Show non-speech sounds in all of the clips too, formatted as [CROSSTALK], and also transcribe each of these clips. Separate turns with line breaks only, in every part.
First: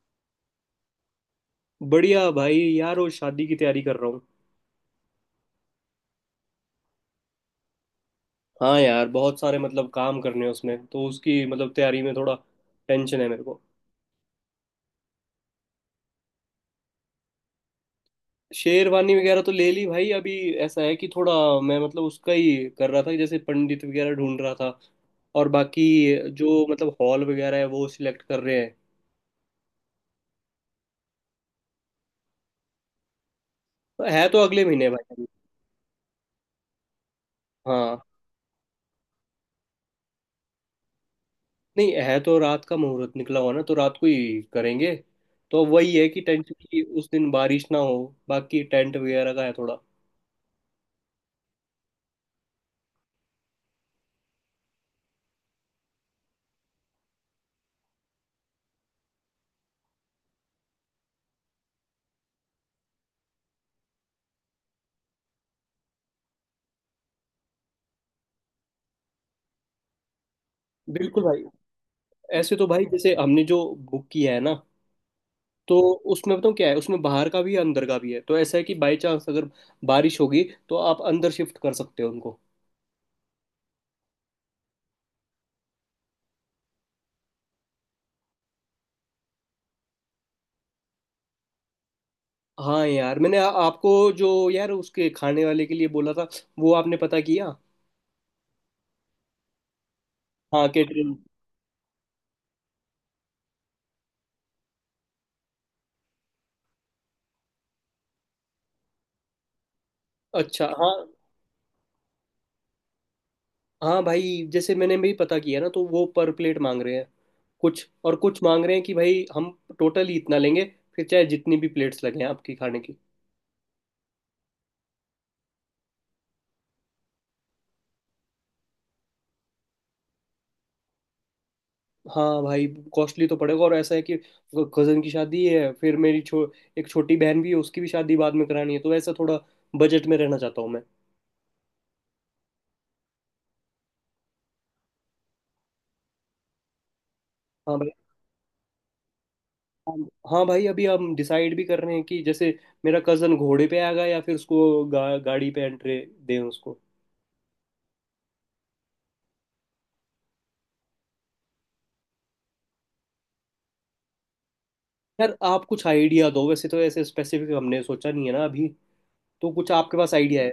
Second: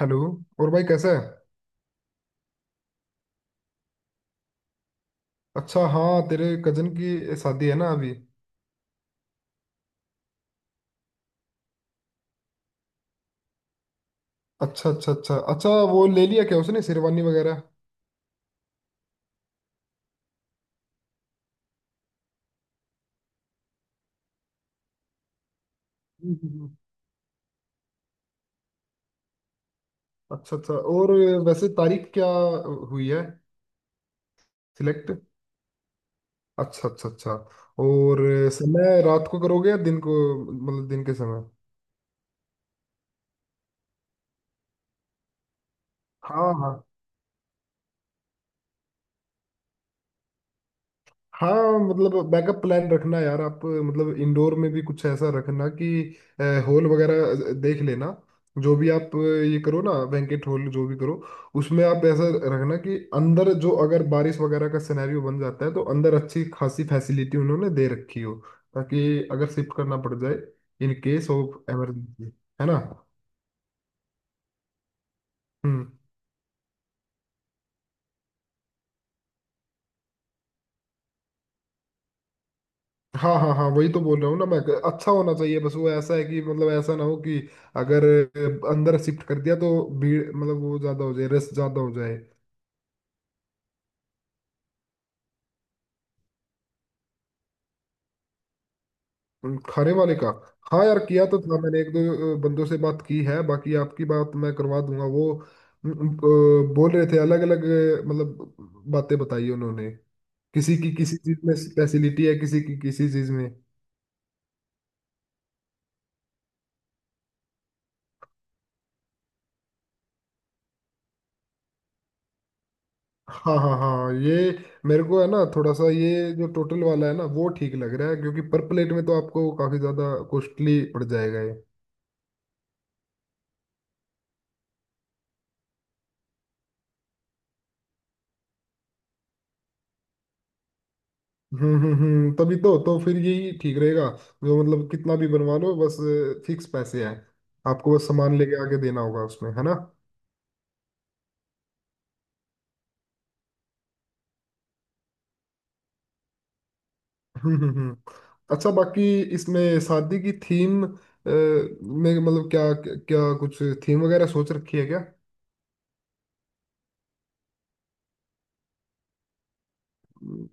Hello. और भाई कैसा है।
बढ़िया भाई, यार वो शादी की तैयारी कर रहा हूँ।
अच्छा, हाँ तेरे कजन की शादी है ना अभी।
हाँ यार, बहुत सारे मतलब काम करने हैं उसमें, तो उसकी मतलब तैयारी में थोड़ा टेंशन है मेरे को।
अच्छा अच्छा अच्छा अच्छा, वो ले लिया क्या उसने शेरवानी वगैरह।
शेरवानी वगैरह तो ले ली भाई। अभी ऐसा है कि थोड़ा मैं मतलब उसका ही कर रहा था, जैसे पंडित वगैरह ढूंढ रहा था और बाकी जो
हम्म।
मतलब हॉल वगैरह है वो सिलेक्ट कर रहे हैं।
अच्छा अच्छा। और वैसे तारीख क्या हुई है।
तो है तो अगले महीने
सिलेक्ट।
भाई अभी।
अच्छा अच्छा अच्छा।
हाँ।
और समय रात को करोगे या दिन को, मतलब दिन के समय।
नहीं, है तो रात का मुहूर्त निकला हुआ ना, तो रात को ही करेंगे। तो वही है कि
हाँ
टेंशन
हाँ
की उस दिन बारिश ना हो। बाकी टेंट वगैरह का है थोड़ा।
हाँ, मतलब बैकअप प्लान रखना यार। आप मतलब इंडोर में भी कुछ ऐसा रखना कि हॉल वगैरह देख लेना। जो भी आप ये करो ना, बैंकेट हॉल जो भी करो, उसमें आप ऐसा रखना कि अंदर जो अगर बारिश वगैरह का सिनेरियो बन जाता है तो अंदर अच्छी खासी फैसिलिटी उन्होंने दे रखी हो, ताकि अगर शिफ्ट करना पड़ जाए इन
बिल्कुल
केस
भाई।
Of emergency.
ऐसे तो
है ना।
भाई जैसे हमने जो बुक किया है ना, तो
हम्म।
उसमें बताऊँ क्या है, उसमें बाहर का भी है अंदर का भी है, तो ऐसा है कि बाई चांस अगर बारिश होगी तो आप अंदर शिफ्ट कर सकते हो उनको।
हाँ हाँ हाँ, वही तो बोल रहा हूँ ना मैं। अच्छा होना चाहिए, बस वो ऐसा है कि मतलब ऐसा ना हो कि अगर अंदर शिफ्ट कर दिया तो भीड़ मतलब वो ज्यादा हो जाए, रस ज्यादा हो जाए।
हाँ यार, मैंने आपको जो यार उसके खाने वाले के लिए बोला था, वो आपने पता किया?
खाने वाले का।
हाँ,
हाँ यार,
कैटरिंग।
किया तो था मैंने। एक दो बंदों से बात की है, बाकी आपकी बात मैं करवा दूंगा वो। बोल रहे थे अलग अलग, मतलब बातें बताई उन्होंने।
अच्छा।
किसी
हाँ,
की किसी चीज में स्पेशलिटी है, किसी की किसी चीज में।
हाँ भाई, जैसे मैंने भी पता किया ना, तो वो पर प्लेट मांग रहे हैं, कुछ और कुछ मांग रहे हैं कि भाई हम टोटल ही इतना लेंगे, फिर चाहे जितनी भी प्लेट्स लगे आपकी खाने की।
हाँ हाँ हाँ, ये मेरे को है ना थोड़ा सा, ये जो टोटल वाला है ना वो ठीक लग रहा है, क्योंकि पर प्लेट में तो आपको काफी ज्यादा कॉस्टली पड़ जाएगा ये।
हाँ भाई। कॉस्टली तो पड़ेगा, और ऐसा है कि कजन की शादी है, फिर मेरी एक छोटी बहन भी है, उसकी भी शादी बाद में करानी है, तो ऐसा थोड़ा बजट में रहना चाहता हूँ मैं।
हम्म, तभी तो फिर यही ठीक रहेगा, जो मतलब कितना भी बनवा लो, बस फिक्स पैसे हैं।
हाँ भाई।
आपको बस सामान लेके आके देना होगा उसमें, है ना।
हाँ, हाँ भाई, अभी हम डिसाइड भी कर रहे हैं कि जैसे मेरा कजन घोड़े पे आएगा या फिर उसको गाड़ी पे एंट्री दें उसको।
हम्म हम्म हम्म। अच्छा, बाकी इसमें शादी की थीम में मतलब क्या क्या कुछ थीम वगैरह सोच रखी है क्या।
यार आप कुछ आइडिया दो, वैसे तो ऐसे स्पेसिफिक हमने सोचा नहीं है ना अभी। तो कुछ आपके पास आइडिया है?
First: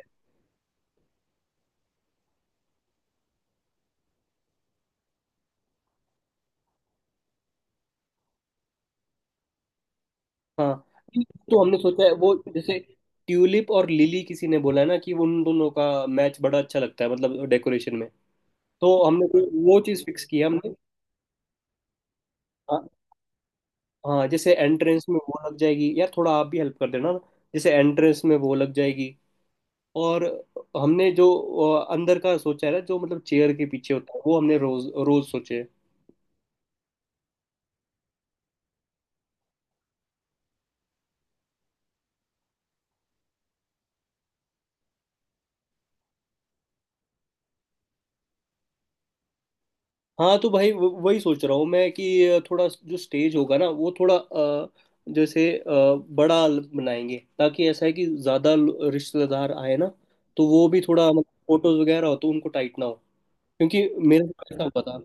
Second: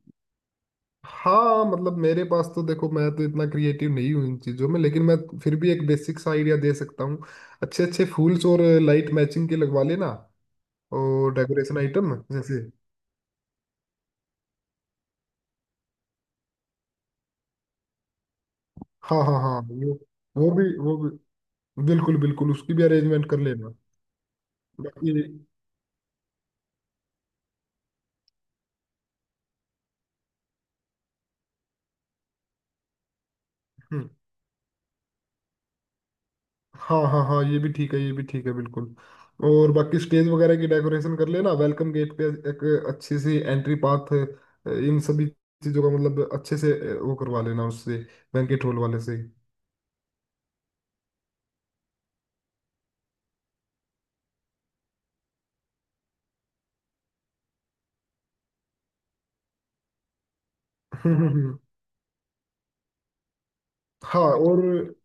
हाँ मतलब, मेरे पास तो देखो, मैं तो इतना क्रिएटिव नहीं हूँ इन चीज़ों में, लेकिन मैं फिर भी एक बेसिक सा आइडिया दे सकता हूँ। अच्छे अच्छे फूल्स और लाइट मैचिंग के लगवा लेना,
हाँ,
और
तो हमने
डेकोरेशन
सोचा है
आइटम
वो
जैसे।
जैसे ट्यूलिप और लिली, किसी ने बोला है ना कि उन दोनों का मैच बड़ा अच्छा लगता है, मतलब डेकोरेशन में। तो
हाँ
हमने
हाँ
कोई
हाँ,
वो
वो
चीज़ फिक्स की है
वो भी
हमने।
वो भी बिल्कुल बिल्कुल, उसकी भी
हाँ।
अरेंजमेंट कर लेना।
हाँ जैसे एंट्रेंस
बाकी।
में वो लग जाएगी, यार थोड़ा आप भी हेल्प कर देना ना, जैसे एंट्रेंस में वो लग जाएगी। और हमने जो अंदर का सोचा है ना, जो मतलब चेयर के पीछे
हम्म।
होता है, वो हमने रोज रोज सोचे है।
हाँ हाँ हाँ, ये भी ठीक है, ये भी ठीक है, बिल्कुल। और बाकी स्टेज वगैरह की डेकोरेशन कर लेना, वेलकम गेट पे एक अच्छी सी एंट्री पाथ, इन सभी चीजों का मतलब अच्छे से वो करवा लेना उससे, बैंकेट हॉल वाले से। [LAUGHS]
हाँ तो भाई, वही सोच रहा हूँ मैं कि थोड़ा जो स्टेज होगा ना, वो थोड़ा जैसे बड़ा बनाएंगे, ताकि ऐसा है कि ज़्यादा रिश्तेदार आए ना, तो वो भी थोड़ा
हम्म,
मतलब
हम्म, हम्म।
फोटोज वगैरह हो तो उनको टाइट ना हो, क्योंकि
हाँ।
मेरे को
और
ऐसा पता।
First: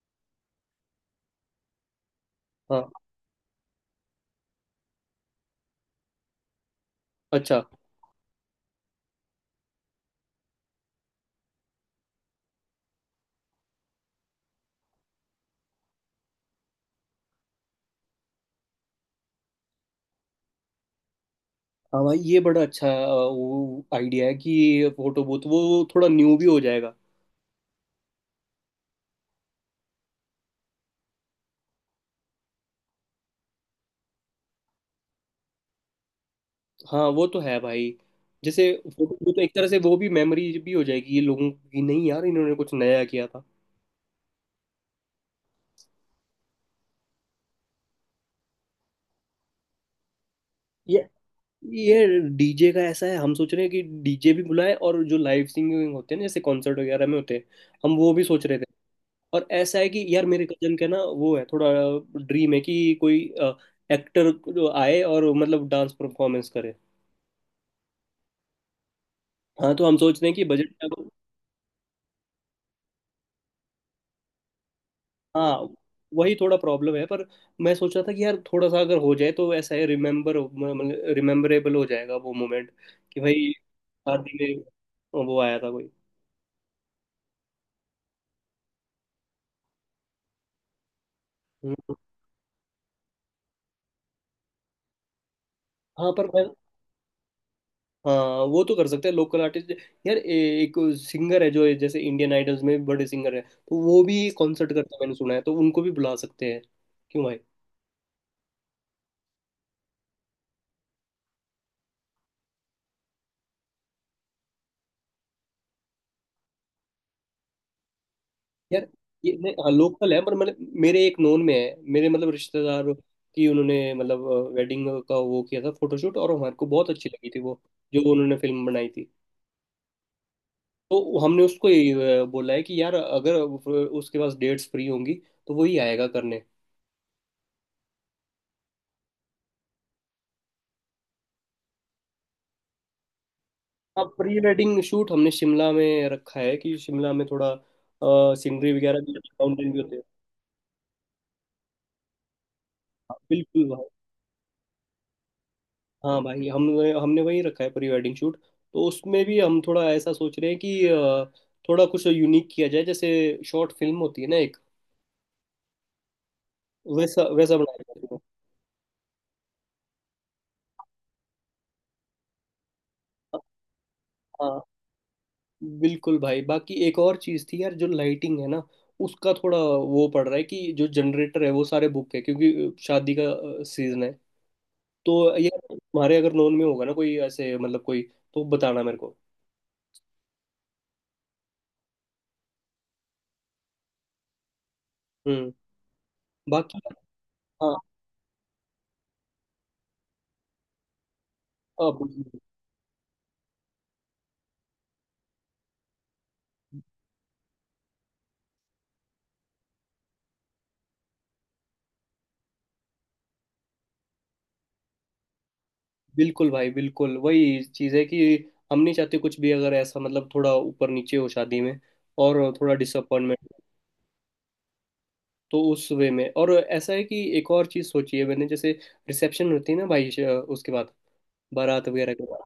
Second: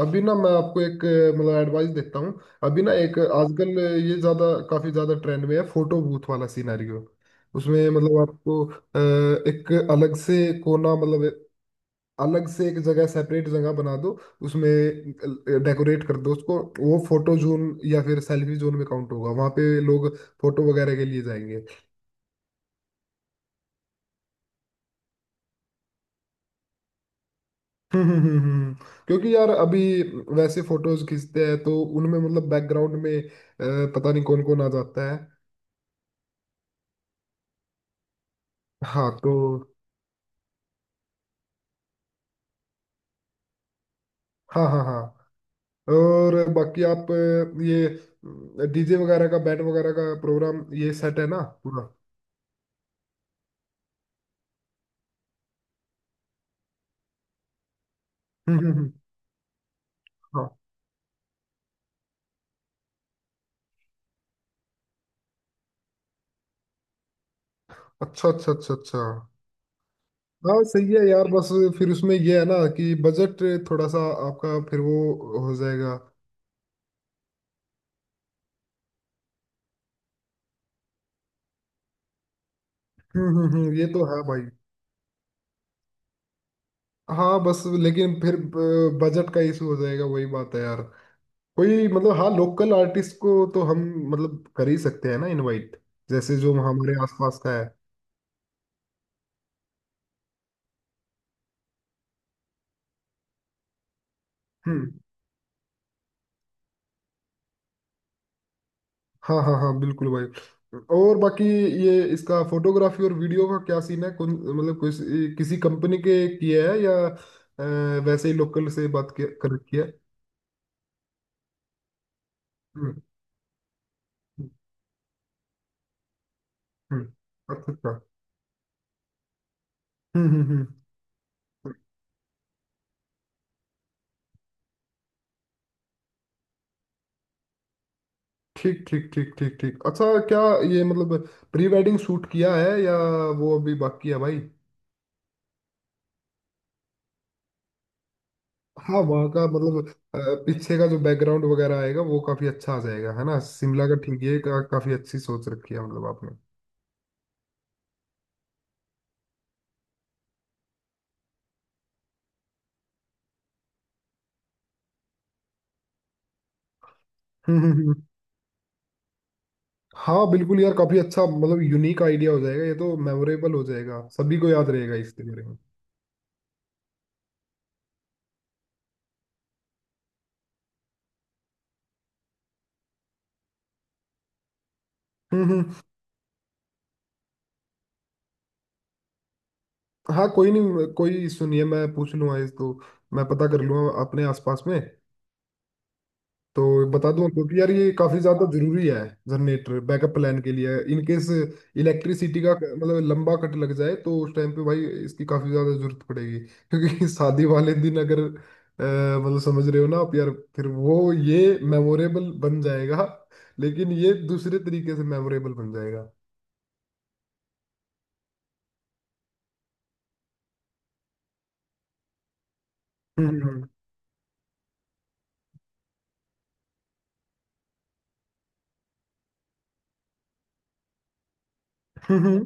अभी ना मैं आपको एक मतलब एडवाइस देता हूँ, अभी
हाँ,
ना एक आजकल ये ज्यादा, काफी ज्यादा ट्रेंड में है, फोटो बूथ वाला सिनेरियो।
अच्छा।
उसमें मतलब आपको एक अलग से कोना, मतलब अलग से एक जगह, सेपरेट जगह बना दो, उसमें डेकोरेट कर दो उसको, वो फोटो जोन या फिर सेल्फी जोन में काउंट होगा। वहां पे लोग फोटो वगैरह के लिए जाएंगे।
हाँ भाई, ये बड़ा अच्छा वो आइडिया है कि फोटो बूथ, वो थोड़ा न्यू भी हो जाएगा।
[LAUGHS] हम्म हम्म हम्म हम्म। क्योंकि यार अभी वैसे फोटोज खींचते हैं तो उनमें मतलब बैकग्राउंड में पता नहीं कौन कौन आ जाता है।
हाँ वो तो है भाई। जैसे
हाँ
फोटो
तो।
बूथ एक तरह से वो भी मेमोरी भी हो जाएगी ये लोगों की, नहीं यार इन्होंने कुछ नया किया था।
हाँ हाँ हाँ। और बाकी आप ये डीजे वगैरह का, बैंड वगैरह का प्रोग्राम ये
ये
सेट है ना पूरा।
ये डीजे का ऐसा है, हम सोच रहे हैं कि डीजे भी बुलाए और जो लाइव सिंगिंग होते हैं ना, जैसे कॉन्सर्ट वगैरह में होते हैं, हम वो भी सोच
[LAUGHS]
रहे
हम्म
थे।
हम्म हम्म।
और ऐसा है कि यार मेरे
हाँ।
कजन का ना वो है थोड़ा ड्रीम है कि कोई एक्टर आए और मतलब डांस परफॉर्मेंस करे।
अच्छा अच्छा अच्छा अच्छा।
हाँ तो हम सोच रहे हैं कि
हाँ
बजट।
सही है यार, बस फिर उसमें ये है ना कि बजट थोड़ा सा आपका फिर वो
हाँ
हो जाएगा।
वही थोड़ा प्रॉब्लम है, पर मैं सोच रहा था कि यार थोड़ा सा अगर हो जाए तो ऐसा है, रिमेम्बरेबल हो जाएगा वो मोमेंट, कि भाई
हम्म, ये तो है
शादी
भाई।
में वो आया था कोई।
हाँ बस लेकिन फिर बजट का इशू हो जाएगा, वही बात है यार। कोई
हम्म।
मतलब, हाँ, लोकल आर्टिस्ट को तो हम मतलब कर ही सकते हैं ना इनवाइट,
हाँ पर
जैसे
मैं।
जो हमारे आसपास का है।
हाँ वो तो कर सकते हैं लोकल आर्टिस्ट। यार एक सिंगर है जो जैसे इंडियन आइडल्स में बड़े सिंगर है, तो वो भी कॉन्सर्ट
हम्म।
करते हैं मैंने सुना है, तो उनको भी बुला सकते हैं। क्यों भाई?
हाँ हाँ हाँ बिल्कुल भाई। और बाकी ये, इसका फोटोग्राफी और वीडियो का क्या सीन है, कौन मतलब कोई किसी कंपनी के किया है या वैसे ही लोकल
यार
से
ये नहीं,
कर
हाँ
रखी है।
लोकल है पर मैंने, मेरे एक नोन में है, मेरे मतलब रिश्तेदार
हम्म।
की, उन्होंने मतलब
हम्म,
वेडिंग का वो किया था फोटोशूट और हमारे को बहुत
हम्म।
अच्छी लगी थी वो,
अच्छा अच्छा।
जो उन्होंने फिल्म बनाई थी,
हम्म हम्म हम्म
तो हमने उसको
हम्म।
ये बोला है कि यार अगर उसके पास डेट्स फ्री होंगी तो वो ही आएगा करने।
ठीक ठीक ठीक ठीक ठीक। अच्छा क्या ये मतलब प्री वेडिंग शूट किया है, या वो अभी
हाँ,
बाकी है
प्री
भाई।
वेडिंग शूट हमने शिमला में रखा है, कि शिमला में थोड़ा सीनरी
हाँ
वगैरह भी,
वहाँ का
माउंटेन भी
मतलब
होते हैं।
अ, पीछे का जो बैकग्राउंड वगैरह आएगा वो काफी अच्छा आ जाएगा,
हाँ,
है ना,
बिल्कुल।
शिमला का। ठीक है, काफी अच्छी सोच रखी है मतलब
हाँ
आपने।
भाई, हम, हमने वही रखा है प्री वेडिंग शूट। तो उसमें भी हम थोड़ा ऐसा सोच रहे हैं कि थोड़ा कुछ यूनिक किया जाए, जैसे शॉर्ट फिल्म होती है ना एक, वैसा वैसा
हम्म हम्म
बनाया
हम्म।
जाए।
हाँ बिल्कुल यार, काफी अच्छा, मतलब यूनिक आइडिया हो जाएगा ये तो, मेमोरेबल हो जाएगा, सभी को
हाँ
याद रहेगा इसके बारे में।
बिल्कुल भाई। बाकी एक और चीज़ थी यार, जो लाइटिंग है ना, उसका थोड़ा वो पड़ रहा है कि जो जनरेटर है वो सारे बुक है क्योंकि शादी का सीजन है। तो
हम्म
यार
हम्म।
तुम्हारे अगर नॉन में होगा ना कोई ऐसे मतलब कोई, तो बताना मेरे को।
हाँ कोई नहीं, कोई सुनिए मैं पूछ लूंगा इस तो, मैं पता कर लूंगा अपने आसपास में।
हम्म।
तो
बाकी
बता दूं आपको कि यार
हाँ।
ये काफी ज्यादा जरूरी है, जनरेटर बैकअप प्लान के लिए, इन केस
हाँ,
इलेक्ट्रिसिटी का मतलब लंबा कट लग जाए तो उस टाइम पे भाई इसकी काफी ज्यादा जरूरत पड़ेगी, क्योंकि [LAUGHS] शादी वाले दिन अगर मतलब समझ रहे हो ना आप यार। फिर वो ये मेमोरेबल बन जाएगा, लेकिन ये दूसरे तरीके से मेमोरेबल बन जाएगा।
बिल्कुल भाई, बिल्कुल वही चीज़ है कि हम नहीं चाहते कुछ भी अगर ऐसा मतलब थोड़ा ऊपर नीचे हो शादी में और थोड़ा
हम्म
डिसअपॉइंटमेंट।
हम्म,
तो उस वे में, और ऐसा है कि एक और चीज़ सोची है मैंने, जैसे रिसेप्शन होती है ना भाई, उसके बाद, बारात वगैरह के बाद,
हम्म,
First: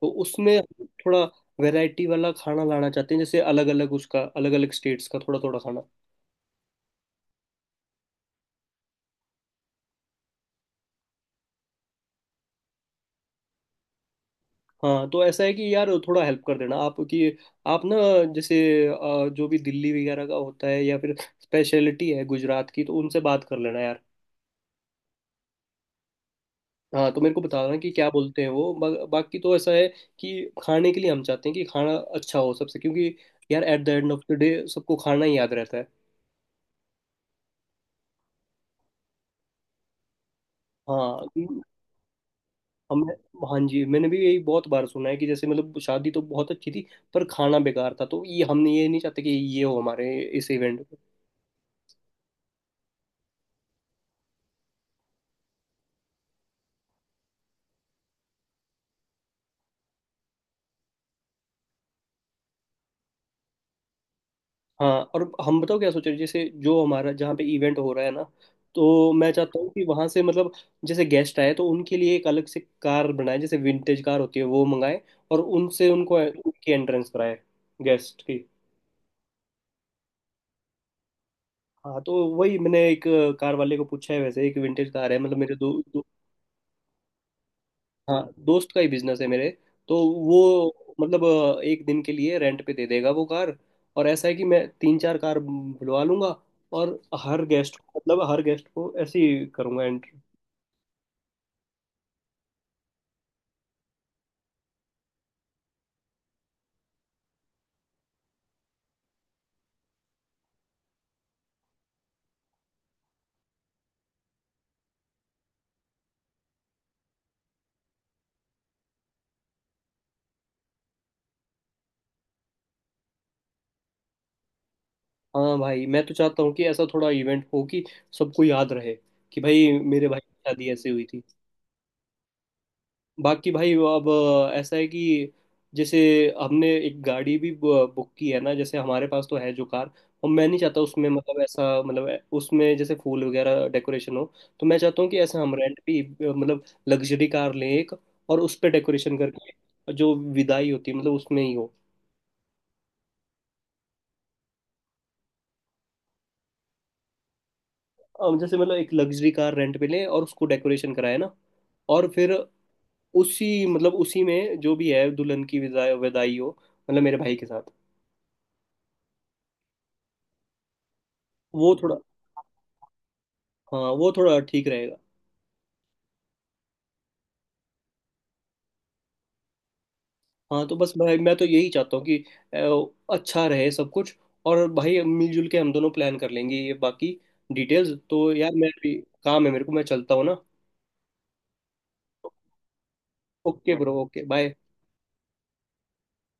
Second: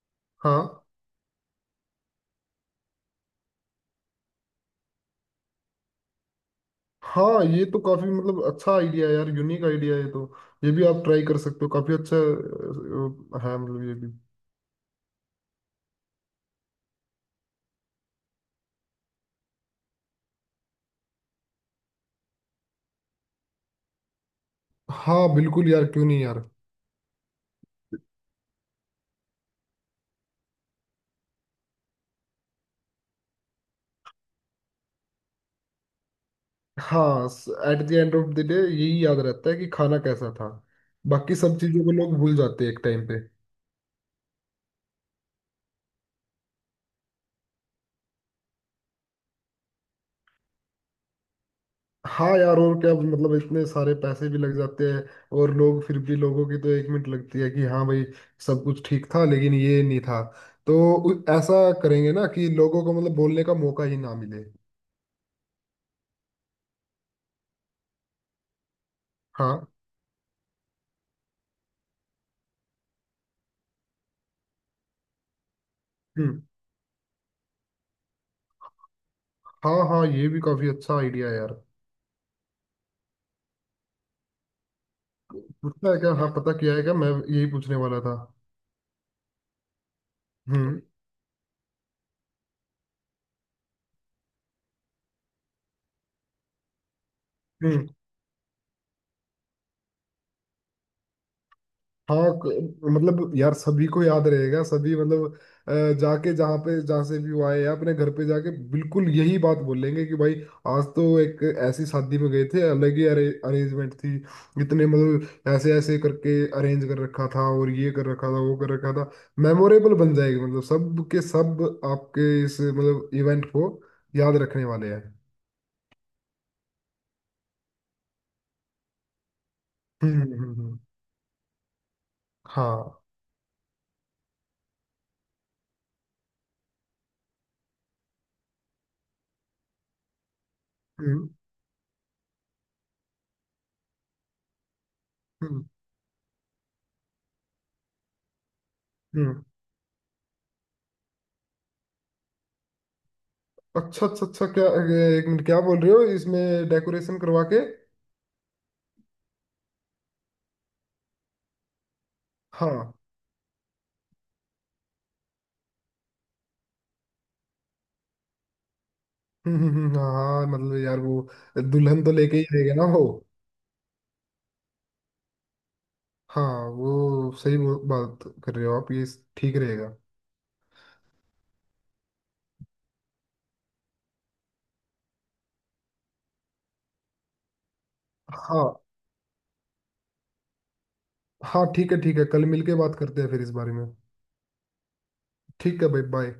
तो उसमें
हाँ।
हम थोड़ा वैरायटी वाला खाना लाना चाहते हैं, जैसे अलग अलग उसका, अलग अलग स्टेट्स का थोड़ा थोड़ा खाना।
हाँ ये तो काफी मतलब अच्छा आइडिया है यार, यूनिक आइडिया है ये तो, ये भी आप ट्राई कर सकते हो, काफी अच्छा है मतलब ये भी।
हाँ तो ऐसा है कि यार थोड़ा हेल्प कर देना आप कि आप ना जैसे जो भी दिल्ली वगैरह का होता है या फिर स्पेशलिटी है गुजरात की, तो उनसे बात कर लेना यार।
हाँ बिल्कुल यार, क्यों नहीं यार।
हाँ तो मेरे को बताना कि क्या बोलते हैं वो। बाकी तो ऐसा है कि खाने के लिए हम चाहते हैं कि खाना अच्छा हो सबसे, क्योंकि यार at the end of the day सबको खाना ही याद रहता है।
हाँ at the end of the day यही याद रहता है कि खाना कैसा था,
हाँ
बाकी
कि
सब चीजों को लोग भूल जाते हैं एक टाइम
हमने,
पे।
हाँ जी, मैंने भी यही बहुत बार सुना है कि जैसे मतलब शादी तो बहुत अच्छी थी पर खाना बेकार था, तो ये हम ये नहीं चाहते कि ये हो हमारे इस इवेंट।
हाँ यार, और क्या, मतलब इतने सारे पैसे भी लग जाते हैं, और लोग फिर भी, लोगों की तो एक मिनट लगती है कि हाँ भाई, सब कुछ ठीक था लेकिन ये नहीं था। तो ऐसा करेंगे ना कि लोगों को मतलब बोलने का मौका ही ना मिले।
हाँ, और हम बताओ क्या सोच रहे हैं? जैसे जो हमारा, जहाँ पे इवेंट हो रहा है ना, तो मैं चाहता
हाँ।
हूँ कि वहाँ से मतलब जैसे गेस्ट आए तो उनके लिए एक अलग से कार बनाए, जैसे विंटेज कार होती है वो मंगाए, और उनसे उनको
हम्म।
उनकी एंट्रेंस कराए, गेस्ट की।
हाँ हाँ ये भी काफी अच्छा आइडिया है यार।
हाँ तो वही मैंने एक कार वाले को पूछा है, वैसे एक विंटेज कार है मतलब मेरे दो
पूछना है
दो।
क्या, हाँ पता किया है क्या, मैं यही पूछने वाला था।
हाँ दोस्त का ही बिजनेस है मेरे। तो वो मतलब एक दिन के लिए रेंट पे दे देगा वो कार। और ऐसा है कि मैं तीन चार कार बुलवा लूंगा, और हर गेस्ट
हम्म।
को, मतलब हर गेस्ट को ऐसे ही करूंगा एंट्री।
हाँ, मतलब यार सभी को याद रहेगा, सभी मतलब अ, जाके जहाँ पे, जहाँ से भी वो आए या अपने घर पे जाके, बिल्कुल यही बात बोलेंगे कि भाई आज तो एक ऐसी शादी में गए थे, अलग ही अरेंजमेंट थी, इतने मतलब ऐसे ऐसे करके अरेंज कर रखा था, और ये कर रखा था, वो कर रखा था। मेमोरेबल बन जाएगी, मतलब सब के सब आपके इस मतलब इवेंट को याद रखने वाले हैं।
हाँ भाई, मैं तो चाहता हूँ कि ऐसा थोड़ा इवेंट हो कि सबको याद रहे कि भाई मेरे भाई
हम्म
की
हम्म हम्म,
शादी
हम्म।
ऐसे हुई थी।
हाँ।
बाकी भाई वो अब ऐसा है कि जैसे हमने एक गाड़ी भी बुक की है ना, जैसे हमारे पास तो है जो कार, और मैं नहीं चाहता उसमें
हम्म
मतलब ऐसा, मतलब उसमें जैसे फूल वगैरह डेकोरेशन हो। तो मैं चाहता हूँ कि ऐसे हम
हम्म
रेंट पे मतलब लग्जरी कार लें एक, और उस पर डेकोरेशन
हम्म।
करके जो विदाई होती है मतलब उसमें ही हो।
अच्छा अच्छा अच्छा, क्या क्या बोल रहे हो, इसमें डेकोरेशन करवा के।
अब जैसे मतलब एक लग्जरी कार रेंट पे लें, और उसको डेकोरेशन कराए ना, और फिर
हाँ।
उसी मतलब उसी में जो भी है, दुल्हन की विदाई विदाई हो, मतलब मेरे भाई के साथ।
हाँ। हाँ, मतलब यार वो
वो थोड़ा,
दुल्हन तो लेके ही रहेगा ना वो।
हाँ वो थोड़ा ठीक रहेगा।
हाँ वो सही, वो बात कर रहे हो आप, ये ठीक रहेगा।
हाँ, तो बस भाई मैं तो यही चाहता हूँ कि अच्छा रहे सब कुछ, और भाई मिलजुल के हम दोनों प्लान कर लेंगे ये। बाकी डिटेल्स तो यार, मैं
हाँ।
भी, काम है मेरे को, मैं चलता हूँ ना।
हाँ ठीक है ठीक है, कल मिलके बात करते हैं फिर इस बारे
ओके
में।
Bro, okay bye.
ठीक है भाई, बाय।